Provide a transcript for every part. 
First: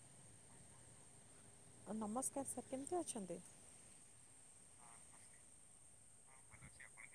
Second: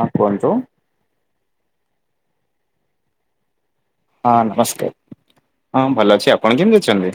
ହଁ କୁହନ୍ତୁ। ନମସ୍କାର ସାର୍, କେମିତି ଅଛନ୍ତି? ହଁ ନମସ୍କାର, ହଁ ଭଲ ଅଛି ଆପଣ କେମିତି ଅଛନ୍ତି?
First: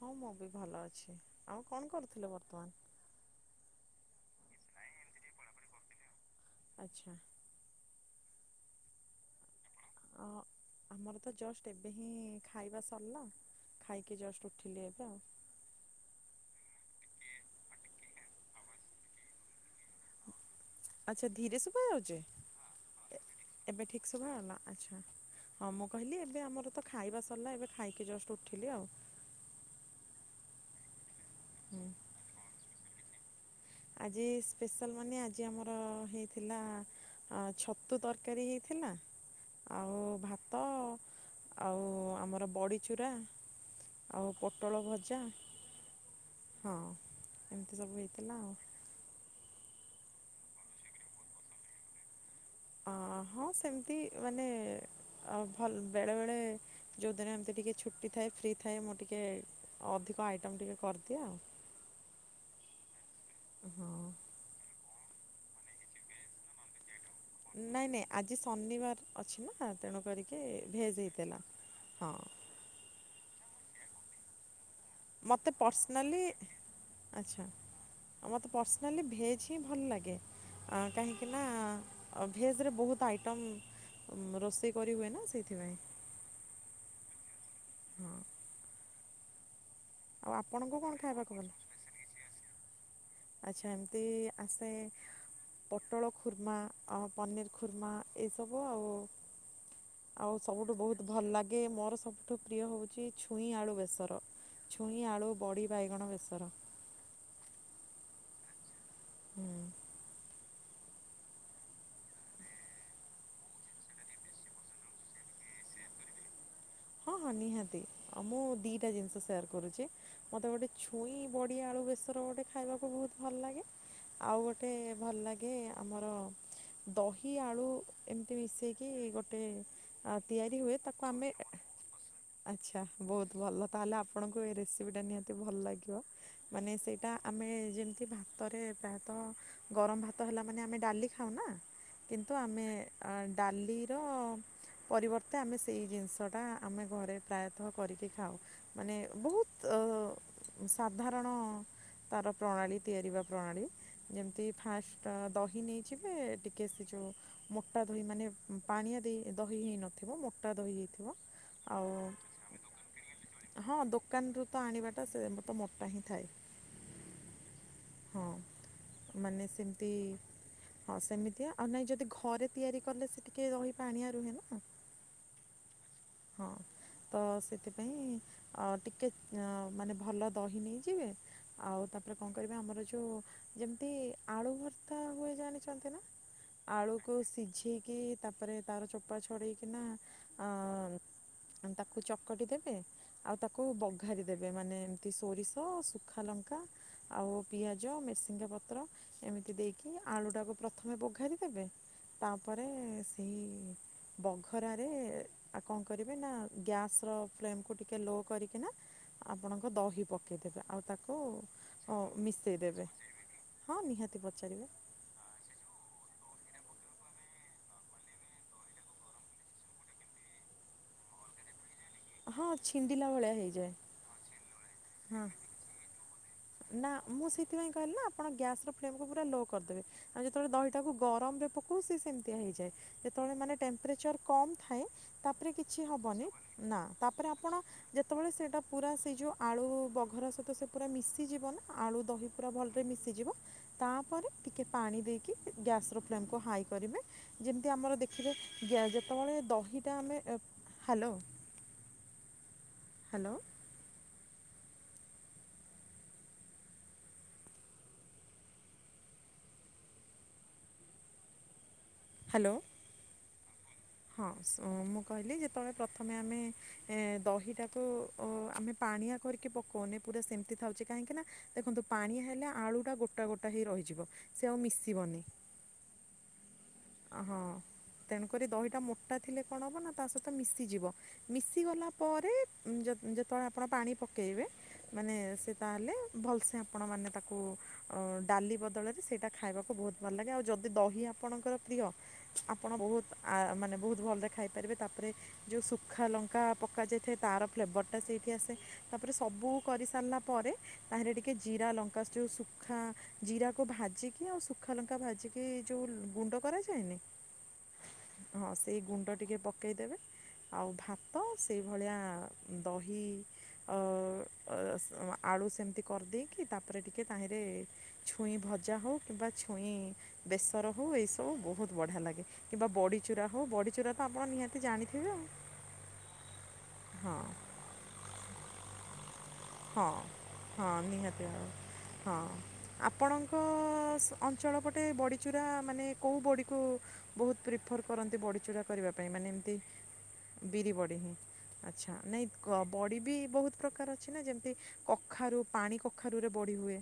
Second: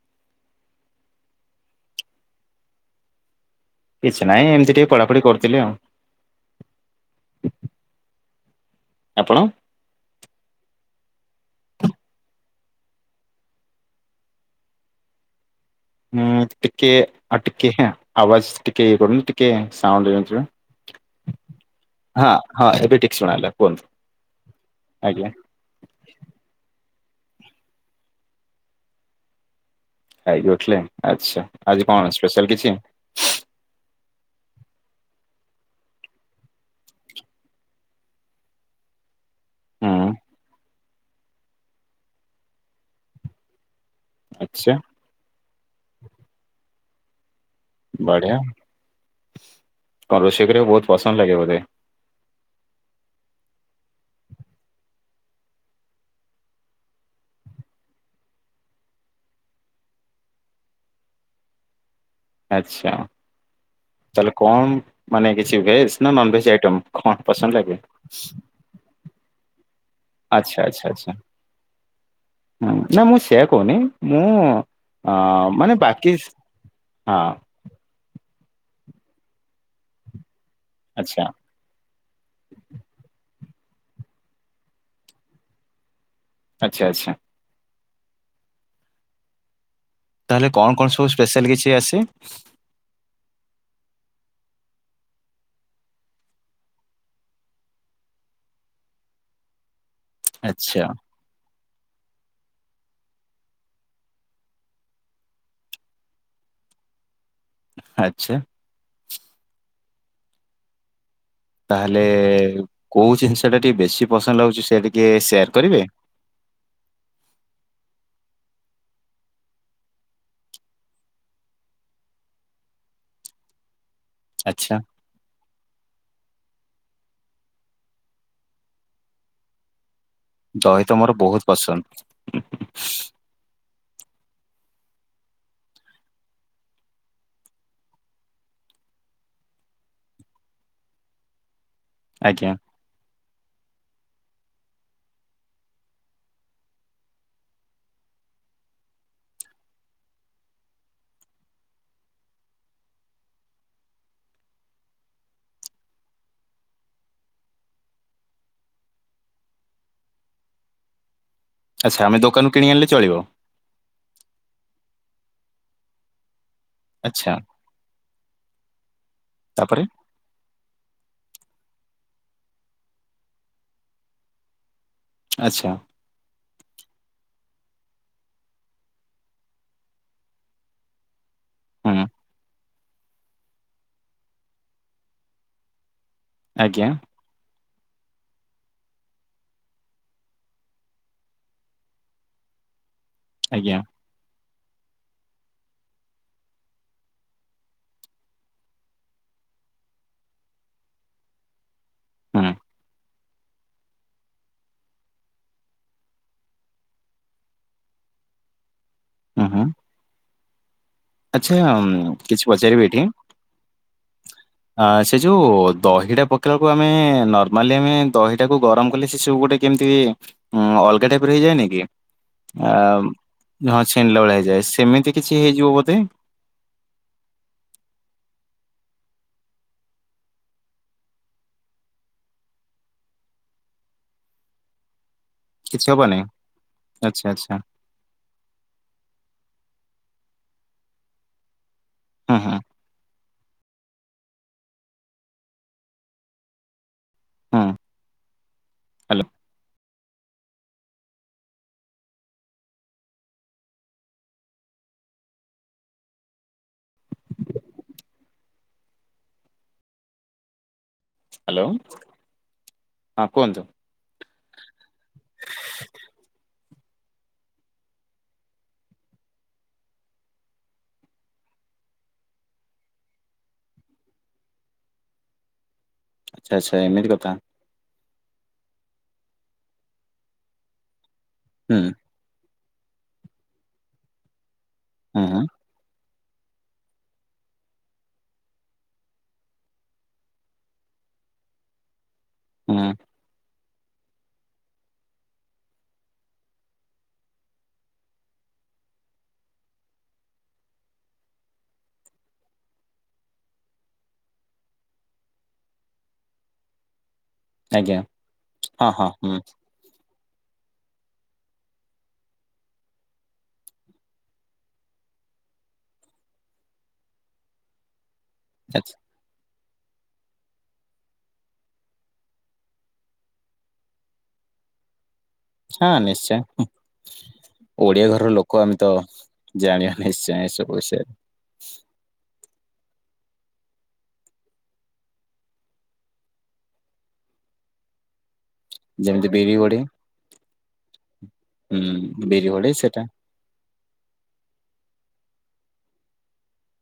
ହଁ ମୁଁ ବି ଭଲ ଅଛି, ଆଉ କଣ କରୁଥିଲେ ବର୍ତ୍ତମାନ? କିଛି ନାହିଁ ଏମିତି ଟିକେ ପଢ଼ାପଢ଼ି କରୁଥିଲି ଆଉ। ଆଚ୍ଛା। ଆପଣ ଆ ଆମର ତ ଜଷ୍ଟ ଏବେ ହିଁ ଖାଇବା ସରିଲା ଖାଇକି ଜଷ୍ଟ ଉଠିଲି ଏବେ ଆଉ। ହଁ ଟିକେ ଆ ଟିକେ ଆବାଜ ଟିକେ କଟୁନି ଟିକେ ସାଉଣ୍ଡ ହେଇନଥିବ। ଆଛା ଧୀରେ ଶୁଭା ଯାଉଛ ହଁ ହଁ ଏବେ ଠିକ ଶୁଣାଗଲା କୁହନ୍ତୁ ଏବେ ଠିକ ଶୁଭା ହେଲା ଆଛା ଆଜ୍ଞା ହଁ ମୁଁ କହିଲି ଏବେ ଆମର ତ ଖାଇବା ସରିଲା ଏବେ ଖାଇକି ଜଷ୍ଟ ଉଠିଲି ଆଉ। ଉଠିଲେ। ଆଚ୍ଛା ଆଜି ହୁଁ କଣ ସ୍ପେଶାଲ କିଛି? ଆଜି ସ୍ପେଶାଲ ମାନେ ଆଜି ଆମର ହେଇଥିଲା ଆଁ ଛତୁ ତରକାରୀ ହେଇଥିଲା ଆଉ ହୁଁ ଭାତ ଆଉ ଆମର ବଡି ଚୁରା। ଆଉ ଆଚ୍ଛା ପୋଟଳ ଭଜା। ହଁ। ଏମିତି ସବୁ ବଢିଆ ହେଇଥିଲା ଆଉ। [unintelligible] ବହୁତ ପସନ୍ଦ ଲାଗେ ବୋଧେ ଅ ହଁ ସେମିତି ମାନେ ଭଲ ବେଳେ ବେଳେ ଯୋଉଦିନ ଏମତି ଟିକେ ଛୁଟି ଥାଏ ଫ୍ରି ଥାଏ ମୁଁ ଟିକେ ଅଧିକ ଆଇଟମ ଟିକେ କରିଦିଏ ଆଉ। ଆଚ୍ଛା ହଁ ତାହାଲେ କମ ମାନେ କିଛି ଭେଜ୍ ନା ନନ ଭେଜ୍ ଆଇଟମ୍ ନାଇଁ ନାଇଁ ଆଜି ଶନିବାର ଅଛି ନା ତେଣୁ କରିକି ଆଚ୍ଛା ଆଚ୍ଛା ଭେଜ୍ ଆଚ୍ଛା ହେଇଥିଲା ହଁ ହ ନା ମୁଁ ସେ କହୁନି ମୁଁ ଅ ମୋତେ ମାନେ ବାକି ପର୍ସନାଲି ହଁ। ମତେ ପର୍ସନାଲି ଭେଜ ହଁ ଭଲ ଲାଗେ। ଆଁ ଆଚ୍ଛା, କାହିଁକି ନା ଭେଜରେ ବହୁତ ଆଇଟମ। ରୋଷେଇ କରି ହୁଏ ନା ସେଇଥିପାଇଁ। ଆଚ୍ଛା। ଆଚ୍ଛା। ହଁ। ଆଉ ତାହେଲେ କଣ ଆପଣଙ୍କୁ କଣ ସବୁ ଖାଇବାକୁ ଭଲ ସ୍ପେଶାଲ କିଛି ଆସିନି? ଆଚ୍ଛା ଏମିତି ଆସେ ପୋଟଳ ଖୁର୍ମା ଆଉ ପନିର ଖୁର୍ମା ଏସବୁ ଆଉ ଆଉ ସବୁଠୁ ଆଚ୍ଛା, ବହୁତ ଭଲ ଲାଗେ ମୋର ସବୁ ଠୁ ପ୍ରିୟ ହେଉଛି ଛୁଇଁ ଆଳୁ ବେସର ଛୁଇଁ ଆଳୁ ବଡ଼ି ବାଇଗଣ ବେସର। ଆଚ୍ଛା। ହଁ ତାହେଲେ କୋଉ ଜିନିଷ ଟା ଟିକେ ବେଶୀ ପସନ୍ଦ ଲାଗୁଛି ସେ ଟିକେ ସେୟାର କରିବେ। ହଁ ହଁ ନିହାତି ଆଉ ମୁଁ ଦିଟା ଜିନିଷ ସେୟାର କରୁଚି ମତେ ଗୋଟେ ଛୁଇଁ ବଡିଆ ଆଳୁ ବେସର ଗୋଟେ ଖାଇବାକୁ ବହୁତ ଭଲ ଲାଗେ ଆଉ ଗୋଟେ ଆଚ୍ଛା, ଭଲ ଲାଗେ ଆମର ଦହି ଆଳୁ ଏମିତି ମିଶେଇକି ଗୋଟେ ତିଆରି ହୁଏ ଦହି ତ ତାକୁ ମୋର ଆମେ ବହୁତ ପସନ୍ଦ। ଆଛା ବହୁତ ଭଲ ତାହେଲେ ଆପଣଙ୍କୁ ଏ ରେସିପିଟା ନିହାତି ଭଲ ଲାଗିବ ମାନେ ସେଇଟା ଆମେ ଯେମିତି ଭାତରେ ପ୍ରାୟତଃ ଗରମ ଭାତ ହେଲା ମାନେ ଆମେ ଡାଲି ଖାଉ ନା କିନ୍ତୁ ଆଜ୍ଞା, ଆମେ ଆ ଡାଲିର ପରିବର୍ତ୍ତେ ଆମେ ସେଇ ଜିନିଷଟା ଆମେ ଘରେ ପ୍ରାୟତଃ କରିକି ଖାଉ ମାନେ ବହୁତ ସାଧାରଣ ତାର ପ୍ରଣାଳୀ ତିଆରିିବା ପ୍ରଣାଳୀ ଯେମିତି ଫାଷ୍ଟ ଦହି ନେଇଯିବେ ଟିକେ ସେ ଯେଉ ମୋଟା ଦହି ମାନେ ପାଣିଆ ଦେଇ ଦହି ହେଇନଥିବ ମୋଟା ଦହି ହେଇଥିବ। ଆଉ ଆଚ୍ଛା ଆମେ ଦୋକାନରୁ କିଣି ଆଣିଲେ ଚଳିବ? ହଁ ଦୋକାନରୁୁ ତ ଆଣିବା ତ ମୋଟା ହିଁଥାଏ। ଆଚ୍ଛା, ହଁ ମାନେ ତାପରେ? ସେମିତି ହଁ ସେମିତିଆ ଆଉ ନାଇଁ ଯଦି ଘରେ ତିଆରି କଲେ ସେ ଟିକେ ରହି ପାଣିଆ ରୁହେ ନା ଆଚ୍ଛା। ହଁ ତ ସେଥିପାଇଁ ଟିକେ ମାନେ ଭଲ ଦହି ନେଇଯିବେ ଆଉ ହୁଁ, ତାପରେ କଣ କରିବା ଆମର ଯୋଉ ଯେମିତି ଆଳୁ ଭର୍ତ୍ତା ହୁଏ ଜାଣିଛନ୍ତି ନା ଆଜ୍ଞା, ଆଳୁକୁ ସିଝେଇକି ତାପରେ ତାର ଚୋପା ଛଡେଇକିନା ଅ ଆ ତାକୁ ଚକଟି ଦେବେ ଆଉ ତାକୁ ଆଜ୍ଞା, ବଘାରି ଦେବେ ମାନେ ଏମିତି ସୋରିଷ ଶୁଖା ଲଙ୍କା ଆଉ ପିଆଜ ମେସିଙ୍ଗା ପତ୍ର ଏମିତି ଦେଇକି ଆଳୁଟାକୁ ପ୍ରଥମେ ବଘାରି ଦେବେ ହୁଁ, ତାପରେ ସେଇ ବଘରାରେ କଣ କରିବେ ନା ଗ୍ୟାସ ର ଫ୍ଲେମକୁୁ ଟିକେ ଲୋ କରିକି ନା ହୁଁ, ହୁଁ। ଆପଣଙ୍କ ଦହି ପକେଇଦେବା। ଆଚ୍ଛା କିଛି ପଚାରିବି ଏଇଠି ହଁ ନିହାତି ପଚାରିବେ ଅ ସେ ଯୋଉ ଦହିଟା ପକେଇବାକୁ ଆ ଆମେ ନର୍ମାଲି ଆମେ ଦହିଟାକୁ ଗରମ କଲେ ସେ ସବୁ ଗୋଟେ କେମିତି ଅଲଗା ଟାଇପ ର ହେଇଯାଏନି କି ହଁ ଆ ଛିଣ୍ଡିଲା ଭଳିଆ ହେଇଯାଏ ହଁ ଛିନା ଭଳିଆ ହେଇଯାଏ। ସେମିତି ହଁ କିଛି ହେଇଯିବ ନା ମୁଁ ସେଥିପାଇଁ କହିଲା ଆପଣ ଗ୍ୟାସ ର ଫକୁ ପୁର ଲୋ କରିଦେବେ ଆ ଯେତେବେଳେ ଦହିଟାକୁ ଗରମରେ ପଉ ସେ ସେମିତି ହେଇଯାଏ ଯେତଳେ ମାନେମ୍ଚର କମ ଥାଏ। ତାପରେ କିଛି ହବନି ନା ଆଚ୍ଛା ତାପରେ ଆଚ୍ଛା ଆପଣ ଯେତେବେଳେ ସେଇଟା ପୁରା ସେ ଯୋଉ ଆଳୁ ଗଘର ସହିତ ସେ ପୁରା ମିଶ ଜୀବନା ଆଳୁ ଦହି ହୁଁ ପୁରା ହୁଁ ଭଲରେ ମିଶିଯିବ। ତାପରେ ଟିକେ ପାଣି ଦେଇକି ଗ୍ୟାସ ର ଫ୍ଲେମକୁୁ ହାଇ କରିବେ। ହୁଁ ଯେମିତି ଆମର ଦେଖିବେ ହ୍ୟାଲୋ ଯେତେବେଳେ ଦହି ଆମେ ହ୍ୟାଲୋ ହ୍ୟାଲୋ। ହ୍ୟାଲୋ। ହ୍ୟାଲୋ। ହଁ କୁହନ୍ତୁ। ହଁ ମୁଁ କହିଲି ଯେତେବେଳେ ପ୍ରଥମେ ଆମେ ଏ ଦହିଟାକୁ ଆମେ ପାଣିଆ କରିକି ପକଉନି ପୁରା ସେମିତି ଥାଉଛି କାହିଁକିନା ଦେଖନ୍ତୁ ପାଣିଆ ହେଲେ ଆଳୁଟା ଗୋଟା ଗୋଟା ହେଇ ରହିଯିବ ସେ ଆଉ ମିଶିବନି। ଆଛା ଆଚ୍ଛା ଏମିତି କଥା। ହଁ ତେଣୁକରି ଦହିଟା ମୋଟା ଥିଲେ କଣ ହବ ନା ତା ସହିତ ମିଶିଯିବ। ମିଶି ହୁଁ ଗଲା ପରେ ଯେତ ଯେତେବେଳେ ଆପଣ ପାଣି ପକେଇବେ ମାନେ ହୁଁ ହୁଁ ସେ ତାହେଲେ ଭଲସେ ଆପଣମାନେ ତାକୁ ଉଁ ଡାଲି ବଦଳରେ ସେଇଟା ଖାଇବାକୁ ବହୁତ ଭଲ ଲାଗେ ଆଉ ଯଦି ଦହି ଆପଣଙ୍କର ପ୍ରିୟ ଆପଣ ହୁଁ ବହୁତ ଆ ମାନେ ବହୁତ ଭଲରେ ଖାଇପାରିବେ ତାପରେ ଯୋଉ ଶୁଖା ଲଙ୍କା ପକ ଯାଇଥାଏ ତାର ଫ୍ଲେଭରଟା ସେଇଠି ଆସେ ତାପରେ ସବୁ କରିସାରିଲା ପରେ ତାହେରେ ଟିକେ ଜିରା ଲଙ୍କା ଯୋଉ ଶୁଖା ଜିରାକୁ ଭାଜିକି ଆଉ ଶୁଖା ଲଙ୍କା ଭାଜିକି ଯୋଉ ଗୁଣ୍ଡ କରାଯାଏ ନି? ଆଜ୍ଞା ହଁ ସେଇ ହଁ ଗୁଣ୍ଡ ଟିକେ ହୁଁ ପକେଇଦେବେ ଆଉ ଭା ତ ସେଇଭଳିଆ ଦହି ଅ ଅ ସେ ଆଳୁ ସେମିତି କରିଦେଇକି ତାପରେ ଟିକେ ତାହିଁରେ ଛୁଇଁ ଭଜା ହଉ ଆଚ୍ଛା କିମ୍ବା ଛୁ ଛୁଇଁ ବେସର ହଉ ଏଇ ସ ବୁ ବହୁତ ବଢ଼ିଆ ଲାଗେ କିମ୍ବା ବଡ଼ିଚୁରା ହଉ ବଡ଼ିଚୁରା ତ ଆପଣ ନିହାତି ଜାଣିଥିବେ ଆଉ। ହଁ ନିଶ୍ଚୟ ହଁ ଓଡିଆ ଘରର ଲୋକ ଆମେ ତ ହଁ ଜାଣିବା ନିଶ୍ଚୟ ଏ ହଁ ସବୁ ବିଷୟରେ। ନିହାତି ଆଉ ହଁ ଆପଣଙ୍କ ଶ୍ ଅଞ୍ଚଳପଟେ ବଡ଼ିଚୁରା ମାନେ କୋଉ ବଡ଼ିକୁ ବହୁତ ପ୍ରିଫର୍ କରନ୍ତି ବଡ଼ିଚୁରା କରିବା ପାଇଁ ଯେମିତି ମାନେ ବିରି ଏମତି ବଡି ବିରି ବଡି ହିଁ ହୁଁ ଆଛା ନାଇଁ ବିରି କ ବଡି ସେଟା ବି ବହୁତ ପ୍ରକାର ଅଛି ନା ଯେମ କଖାରୁ ପାଣି କଖାରୁ ରେ ବଡି ହୁଏ।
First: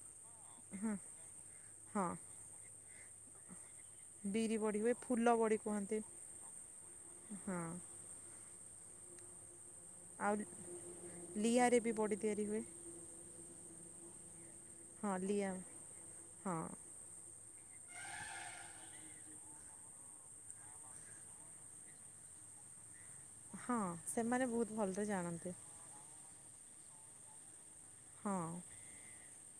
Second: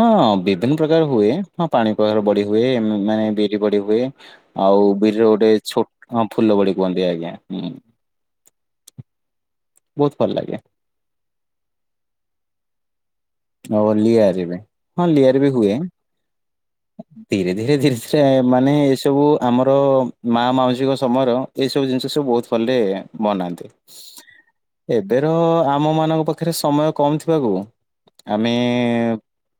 ହଁ ବିଭିନ୍ନ ପ୍ରକାର ହୁଏ ହଁ ପାଣି ପକାର ବଡି ହୁଏ ମାନେ ବିରି ବଡି ହୁଏ ବିରି ବଡ଼ି ଆଉ ହୁଏ ବିରିରେ ଫୁଲ ଗୋଟେ ବଡ଼ି ଛୋଟ କୁହନ୍ତି ହ ଫୁଲ ବଡି କୁହନ୍ତି ଆଜ୍ଞା। ହଁ ବହୁତ ଭଲ ଆଉ ଲାଗେ ଲିଆରେ ବି ବଡ଼ି ତିଆରି ହୁଏ। ଆଉ ଲିଆ ରେ ବି। ହଁ ଲିୟରେ ବି ହୁଏ ହଁ ଧୀରେ ଧୀରେ ଧୀରେ ଧୀରେ ମାନେ ସବୁ ଆମର ମା ମାଉସୀଙ୍କ ସମୟର ଏଇ ସବୁ ଜିନିଷ ସବୁ ବହୁତ ଭଲରେ ବନାନ୍ତି ହଁ ସେମାନେ ବହୁତ ଭଲରେ ଏବେର ଜାଣନ୍ତି ଆମ ମାନଙ୍କ ପାଖ ଖରେ ସମୟ କମ୍ ଥିବାକୁ ହଁ ଆମେ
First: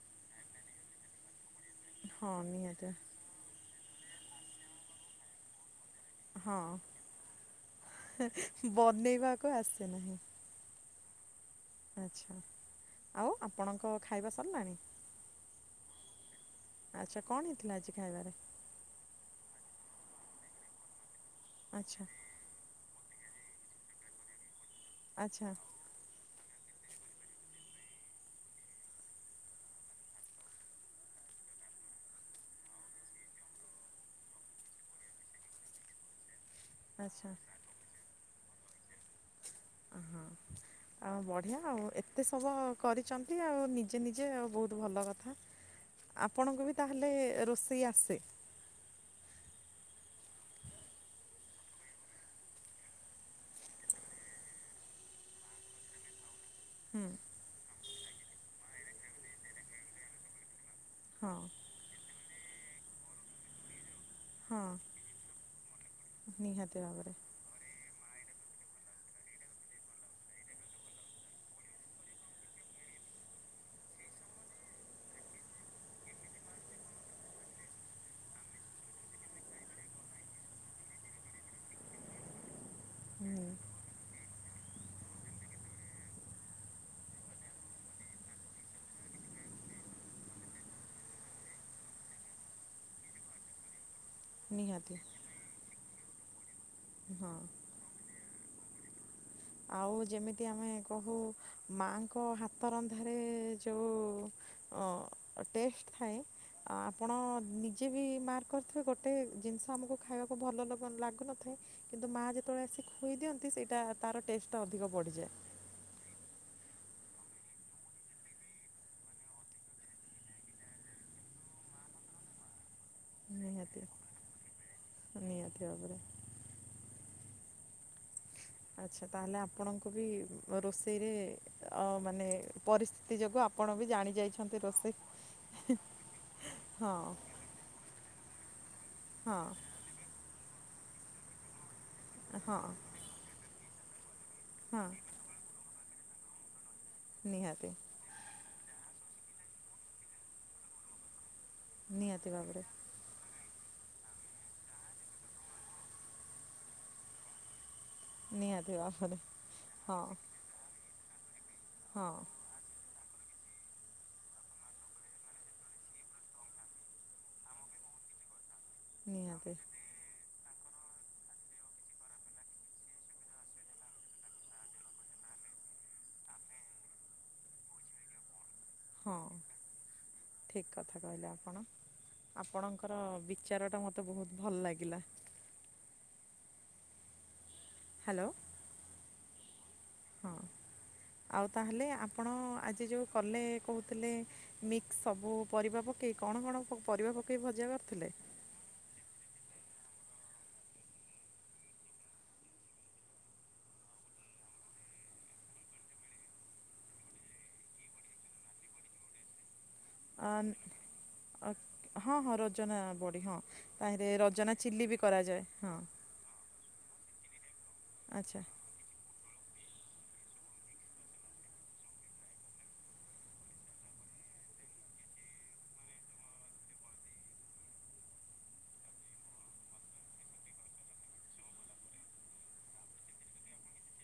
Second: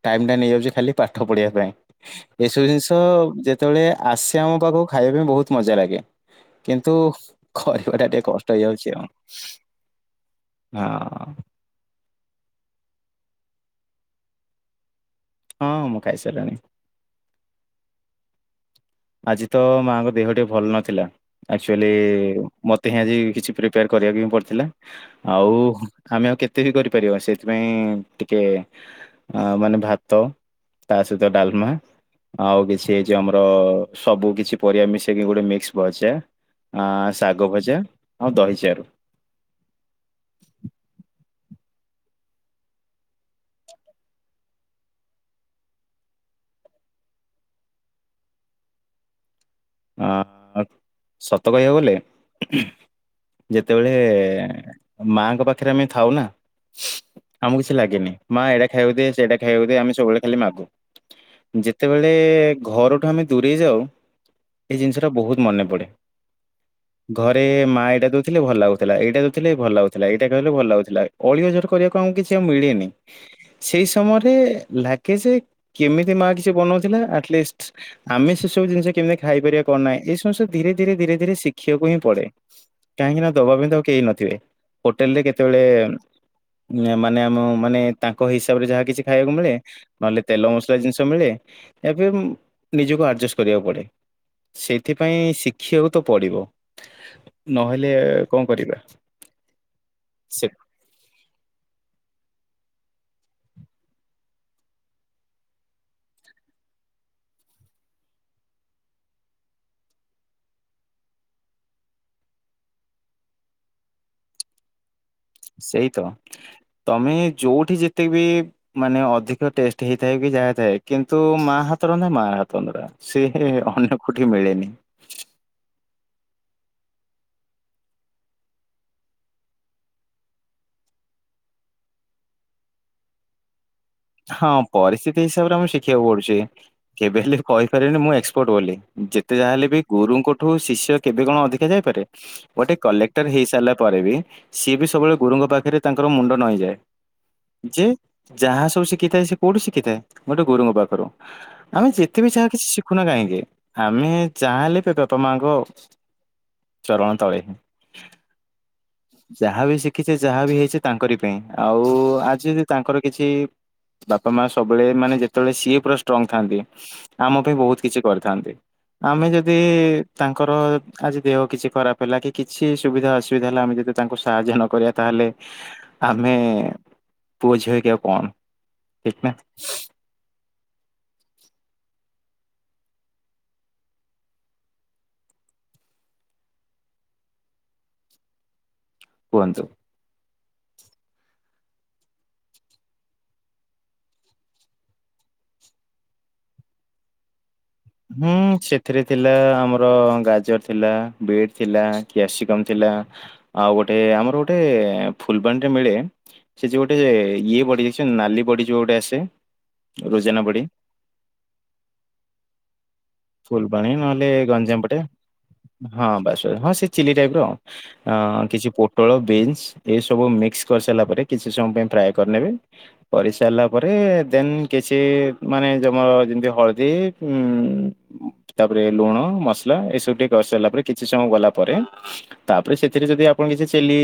ଟାଇମ ଟା ନେଇଯାଉଛି ଖାଲି ପାଠ ପଢ଼ିବା ପାଇଁ। ହଁ ଏସବୁ ନିହାତି ଜିନିଷ ଯେ ସେତେବେଳେ ଆସେ ଆମ ପାଖକୁ ଖାଇବା ପାଇଁ ବହୁତ ମଜା ଲାଗେ। ହଁ କିନ୍ତୁ କରିବା ଟା ଟିକେ କଷ୍ଟ ହେଇଯାଉଛି ଆଉ। ବନେଇବାକୁ ଆସେ ନାହିଁ ହଁ। ଆଚ୍ଛା ଆଉ ଆପଣଙ୍କ ଖାଇବା ସରିଲାଣି? ହଁ ମୁଁ ଖାଇସାରିଲିଣି। ଆଚ୍ଛା କଣ ହେଇଥିଲା ଆଜି ଖାଇବାରେ? ଆଜି ତ ମାଆଙ୍କ ଦେହ ଟିକେ ଭଲ ନଥିଲା। ଏକ୍ଟୁଆଲି ଆଚ୍ଛା ମ ତେ ଆଜି କିଛି ପ୍ରିପେୟାର କରିବାକୁ ହିଁ ପଡ଼ିଥିଲା। ଆଚ୍ଛା ଆଉ ଆମେ ଆଉ କେତେ? ତେ ବି କରିପାରିବା ସେଥିପାଇଁ ଟିକେ ଅ ମାନେ ଭାତ ତା ସହିତ ଡାଲମା ଆଉ କିଛି ଏ ଯଉ ଆମର ସବୁ କିଛି ପରିବା ମିଶେଇକି ଗୋଟେ ମିକ୍ସ ଭଜା। ହଁ ଆଚ୍ଛା ଶାଗ ଭଜା। ହଁ ଦହିଚାରୁ। ହଁ ଆଉ ବଢିଆ ଆଉ ଏତେ ସବୁ କରିଛନ୍ତି ଆଉ ନିଜେ ନିଜେ ଆଉ ବହୁତ ଭଲ କଥା। ଆପଣଙ୍କୁ ବି ତାହେଲେ ରୋଷେଇ ଆସେ। ଆଁ ସତ କହିବାକୁ ଗଲେ ଯେତେବେଳେ ମାଙ୍କ ପାଖରେ ଆମେ ଥାଉ ନା ହୁଁ। ଆମକୁ କିଛି ଲାଗେନି। ମା ଏଇଟା ଖାଇାବକୁ ଦେ ସେଇଟା ଖାଇାଉକୁ ଦେ ଆମେ ସବୁବେଳେ ଖାଲି ମାଗୁ। ହଁ ଯେତେବେଳେ ଘରଠୁ ଆମେ ଦୂରେଇ ଯାଉ ହଁ ଏ ଜିନିଷଟା ବହୁତ ମନେ ପଡେ। ନିହାତି ଭାବରେ ଘରେ ମା ଏଇଟା ଦଉଥିଲେ ଭଲ ଲାଗୁ ଗୁଥିଲା। ଏଇଟା ଦଉଥିଲେ ଭଲ ଲାଗୁଥିଲା। ଏଇଟା ଖାଇଲେ ଭଲ ଲାଗୁଥିଲା। ଅଳିଅଝଟ କରିବାକୁ ଆମକୁ କିଛି ଆଉ ମିଳେନି ସେଇ ସମୟରେ ଲାଗେ ଯେ କେମିତି ମା କିଛି ବନଉଥିଲା ଆଟଲିଷ୍ଟ ଆମେ ସେସବୁ ଜିନିଷ କେମି ଖାଇପାରିବା କଣ ନାହିଁ। ଏ ସମସ୍ତୁ ଧୀରେ ଧୀରେ ଧୀରେ ଧୀରେ ଶିଖିବାକୁ ହିଁ ପଡେ। କାହିଁକି ନା ହୁଁ ଦବା ପାଇଁ ତ କେହି ନଥିବେ। ହୋଟେଲ ରେ କେତେବେଳେ ମାନେ ଆମ ମାନେ ତାଙ୍କ ହିସାବରେ ଯାହା କିଛି ଖାଇବାକୁ ମିଳେ। ନହେଲେ ତେଲ ମସଲା ଜିନିଷ ମିଳେ। ଏବେ ନିଜକୁ ଆଡଜଷ୍ଟ କରିବାକୁ ପଡେ। ନିହାତି ସେଇଥିପାଇଁ ଶିଖିବାକୁ ତ ପଡ଼ିବ। ହଁ। ନହେଲେ କଣ କରିବା? [inaudible] ଆଉ ଯେମିତି ସେ ଆମେ କହୁ ମାଙ୍କ ହାତ ତ ରନ୍ଧାରେ ଯଉଁ ଅ ଟେଷ୍ଟ ଥାଏ, ଆପଣ ନିଜେ ବି ମାର୍କ କରିଥିବେ ଗୋଟେ ଜିନିଷ ଆମକୁ ଖାଇବାକୁ ଭଲ ଲଗ ଲାଗୁନଥାଏ କିନ୍ତୁ ମା ଯେତେବେଳେ ଆସି ଖୁଏଇ ଦିଅନ୍ତି ସେଇଟା ତାର ଟେଷ୍ଟଟା ଅଧିକ ବଢିଯାଏ। ସେଇ ତ। ତମେ ଯଉଠି ଯେତେବି ମାନେ ଅଧିକ ଟେଷ୍ଟ ହେଇଥାଏ ବି ଯାହାଥାଏ କିନ୍ତୁ ମା ହାତ ରନ୍ଧା ମା ହାତ ରନ୍ଧା। ସେ ନିହାତି ଅନ୍ୟ କୋଉଠି ମିଳେନି। ନିହାତି ଭାବରେ। ଆଛା। ତାହେଲେ ଆପଣଙ୍କୁ ବି ରୋଷେଇରେ ଅ ମାନେ ପରିସ୍ଥିତି ଯୋଗୁ ଆ ହଁ ପରିସ୍ଥିତି ହିସାବରେ ଆମକୁ ଶିଖିବାକୁ ପଡୁଛି। ହଁ କେବେ ହେଲେ କହିପାରିବନି ମୁଁ ଏକ୍ସ୍ ପଟ୍ ବୋଲି। ଯେତେ ହଁ ଯାହା ହେଲେ ବି ଗୁରୁଙ୍କ ଠୁ ଶିଷ୍ୟ କେବେ କଣ ଅଧିକ ହେଇଯାଇ ପାରେ? ହଁ ଗୋଟେ କଲେକ୍ଟର ହେଇସାରିଲା ପରେ ବି ସିଏ ହଁ ବି ସବୁବେଳେ ଗୁରୁଙ୍କ ପାଖରେ ତାଙ୍କର ମୁଣ୍ଡ ନଇଁଯାଏ। ନିହାତି। ଯେ ଯାହା ସବୁ ଶି ଖିଥାଏ ସେ କୋଉଠୁ ଶିଖିଥାଏ ଗୋଟେ ଗରୁଙ୍କ ପାଖରୁ। ଆମେ ଯେତେ ନିହାତି ବିି ଯାହା ଭାବରେ କିଛି ଶିଖୁନା କାହିଁକି ଆମେ ଚାଁଲେ ବାପା ମାଙ୍କ ଚରଣ ତଳେ। ନିହାତି ଭାବରେ ଯାହାବି ହଁ ଶିଖିଛେ ଯାହା ବି ହେଇଛେ ତାଙ୍କରି- ପାଇଁ ଆଉ ହଁ ଯଦି ତାଙ୍କରି- କିଛି- ବାପା ମା ସବୁବେଳେ ମାନେ ଯେତେବେଳେ ସିଏ ପୁରା ଷ୍ଟ୍ରଙ୍ଗ ଥାନ୍ତି ଆମ ପାଇଁ ବହୁତ କିଛି କରିଥାନ୍ତି। ଆମେ ନିହାତି ଯଦି ତାଙ୍କ- ଙ୍କର ଆଜି ଦେହ କିଛି ଖରାପ ହେଲା କି କିଛି ସୁବିଧା ଅସୁବିଧା ହେଲା ଆମେ ଯଦି ତାଙ୍କୁ ସାହାଯ୍ୟ ନ କରିବା ତାହେଲେ ଆମେ ପୁଅ ଝିଅ ହେଇକି ଆଉ କଣ- ହଁ ଠିକ ନା- ଠିକ୍ କଥା କହିଲେ ଆପଣ ଆପଣଙ୍କର ବିଚାରଟା ମୋତେ ବହୁତ ଭଲ ଲାଗିଲା- ହ୍ୟାଲୋ- କୁହନ୍ତୁ। ହଁ ଆଉ ତାହେଲେ ଆପଣ ଆଜି ଯୋଉ କଲେ କହୁଥିଲେ ମିକ୍ସ ସବୁ ପରିବା ପକେଇ କଣ କଣ ପରିବା ପକେଇ ଭଜା କ- ହୁଁ ସେଥିରେ ଥିଲା ଆମ ର ଗାଜର ଥିଲା ବିଟ୍ ଥିଲା କ୍ୟାପସିକମ୍ ଥିଲା ଆଉ ଗୋଟେ ଆମର ଗୋଟେ ଫୁଲବାଣୀରେ ମିଳେ ସେ ଯୋଉ ଗୋଟେ ଇଏ ବଡ଼ି ଦେଖିଛନ୍ତି ନାଲି ବଡ଼ି ଯୋଉ ଗୋଟେ ଆସେ ଆ ରୋଜାନା ବଡି। ଅ ହଁ ହଁ ରୋଜାନା ଫୁଲବାଣି ନହେଲେ ଗଞ୍ଜାମ ପଟେ ହଁ ବାସ ବାସ୍ ହଁ ସେ ଚିଲ୍ଲି ଟାଇପ୍ ର ଅ ଆଚ୍ଛା କିଛି ପୋଟଳ ବିନ୍ ଏଇସବୁ ମିକ୍ସ କରିସାରିଲା ପରେ କିଛି ସମୟ ପାଇଁ ଫ୍ରାଏ କରିନେବେ କରିସାରିଲା ପରେ ଦେନ୍ କିଛି ମାନେ ତମର ଯେମିତି ହଳଦୀ ଉଁ ତାପରେ ଲୁଣ ମସଲା ଏସବୁ ଟିକେ କଷ୍ ସାରିଲା ପରେ କିଛି ସମୟ ଗଲା ପରେ ତାପରେ ସେଥିରେ ଯଦି ଆପଣ କିଛି ଚିଲ୍ଲି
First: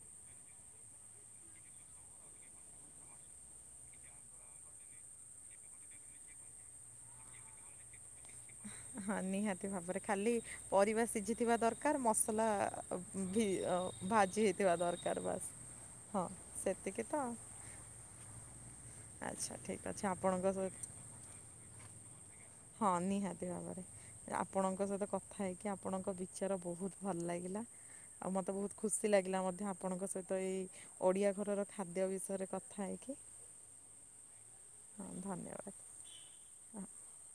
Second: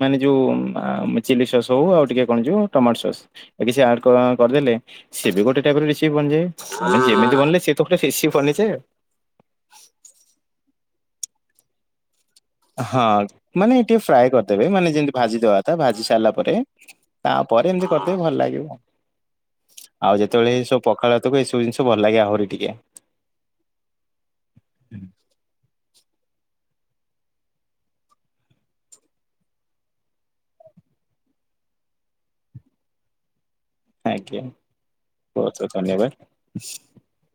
ମାନେ ଯୋଉ ଆ ଚିଲ୍ଲୀ ସସ୍ ହଉ ଆଉ ଟିକେ କଣ ଯିବ ଟମାଟୋ ସସ୍ କିଛି ଆଡ୍ କ କରିଦେଲେ ସେ ବି ଗୋଟେ ଟାଇପ୍ ର ରେସିପି ବନିଯାଏ ଆପଣ ଯେମିତି ବନିଲଲେ ସିଏ ତ ଗୋଟେ ରେସିପ ବନି ଯାଏ ଆଉ। ହଁ ନିହାତି ଭାବରେ ଖାଲି ପରିବା ସିଝିଥିବା ଦରକାର ମ- ହଁ ମାନେ ଟିକେ ଫ୍ରାଏ କରିଦେବେ ହେଇଥିବା ମାନେ ଯେମତି ଦରକାର ବାସ୍ ଭାଜିଦବା କଥା ଭାଜି ହଁ ସାରିଲା ପରେ ସେତିକି ତ ତାପରେ ଏମିତି କରିଦେବେ ଭଲ ଲାଗିବ। ଆଚ୍ଛା ଠିକ୍ ଅଛି ଆଉ ଆପଣଙ୍କ ଯେତେବେଳେ ଏଇ ସହିତ ସବୁ ପଖାଳ ଭାତକୁ ଏଇ ସବୁ ଜିନିଷ ଭଲ ଲାଗେ ଆହୁରି ଟିକେ। ହଁ ନିହାତି ଭାବରେ ଆପଣଙ୍କ ସହିତ କଥା ହେଇକି ଆପଣଙ୍କ ବିଚାର ବହୁତ ବହୁତ ଭଲ ଲାଗିଲା ଆଉ ମତେ ବହୁତ ଖୁସି ଲାଗିଲା ମଧ୍ୟ ଆପଣଙ୍କ ସହିତ ଏଇ ଓଡ଼ିଆ ଘରର ଖାଦ୍ୟ ବିଷୟରେ କଥା ହେଇକି ଆଜ୍ଞା। ବହୁତ୍ ବହୁତ୍ ଧନ୍ୟବାଦ।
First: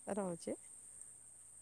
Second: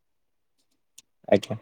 ହଁ ରହୁଛି। ଆଜ୍ଞା।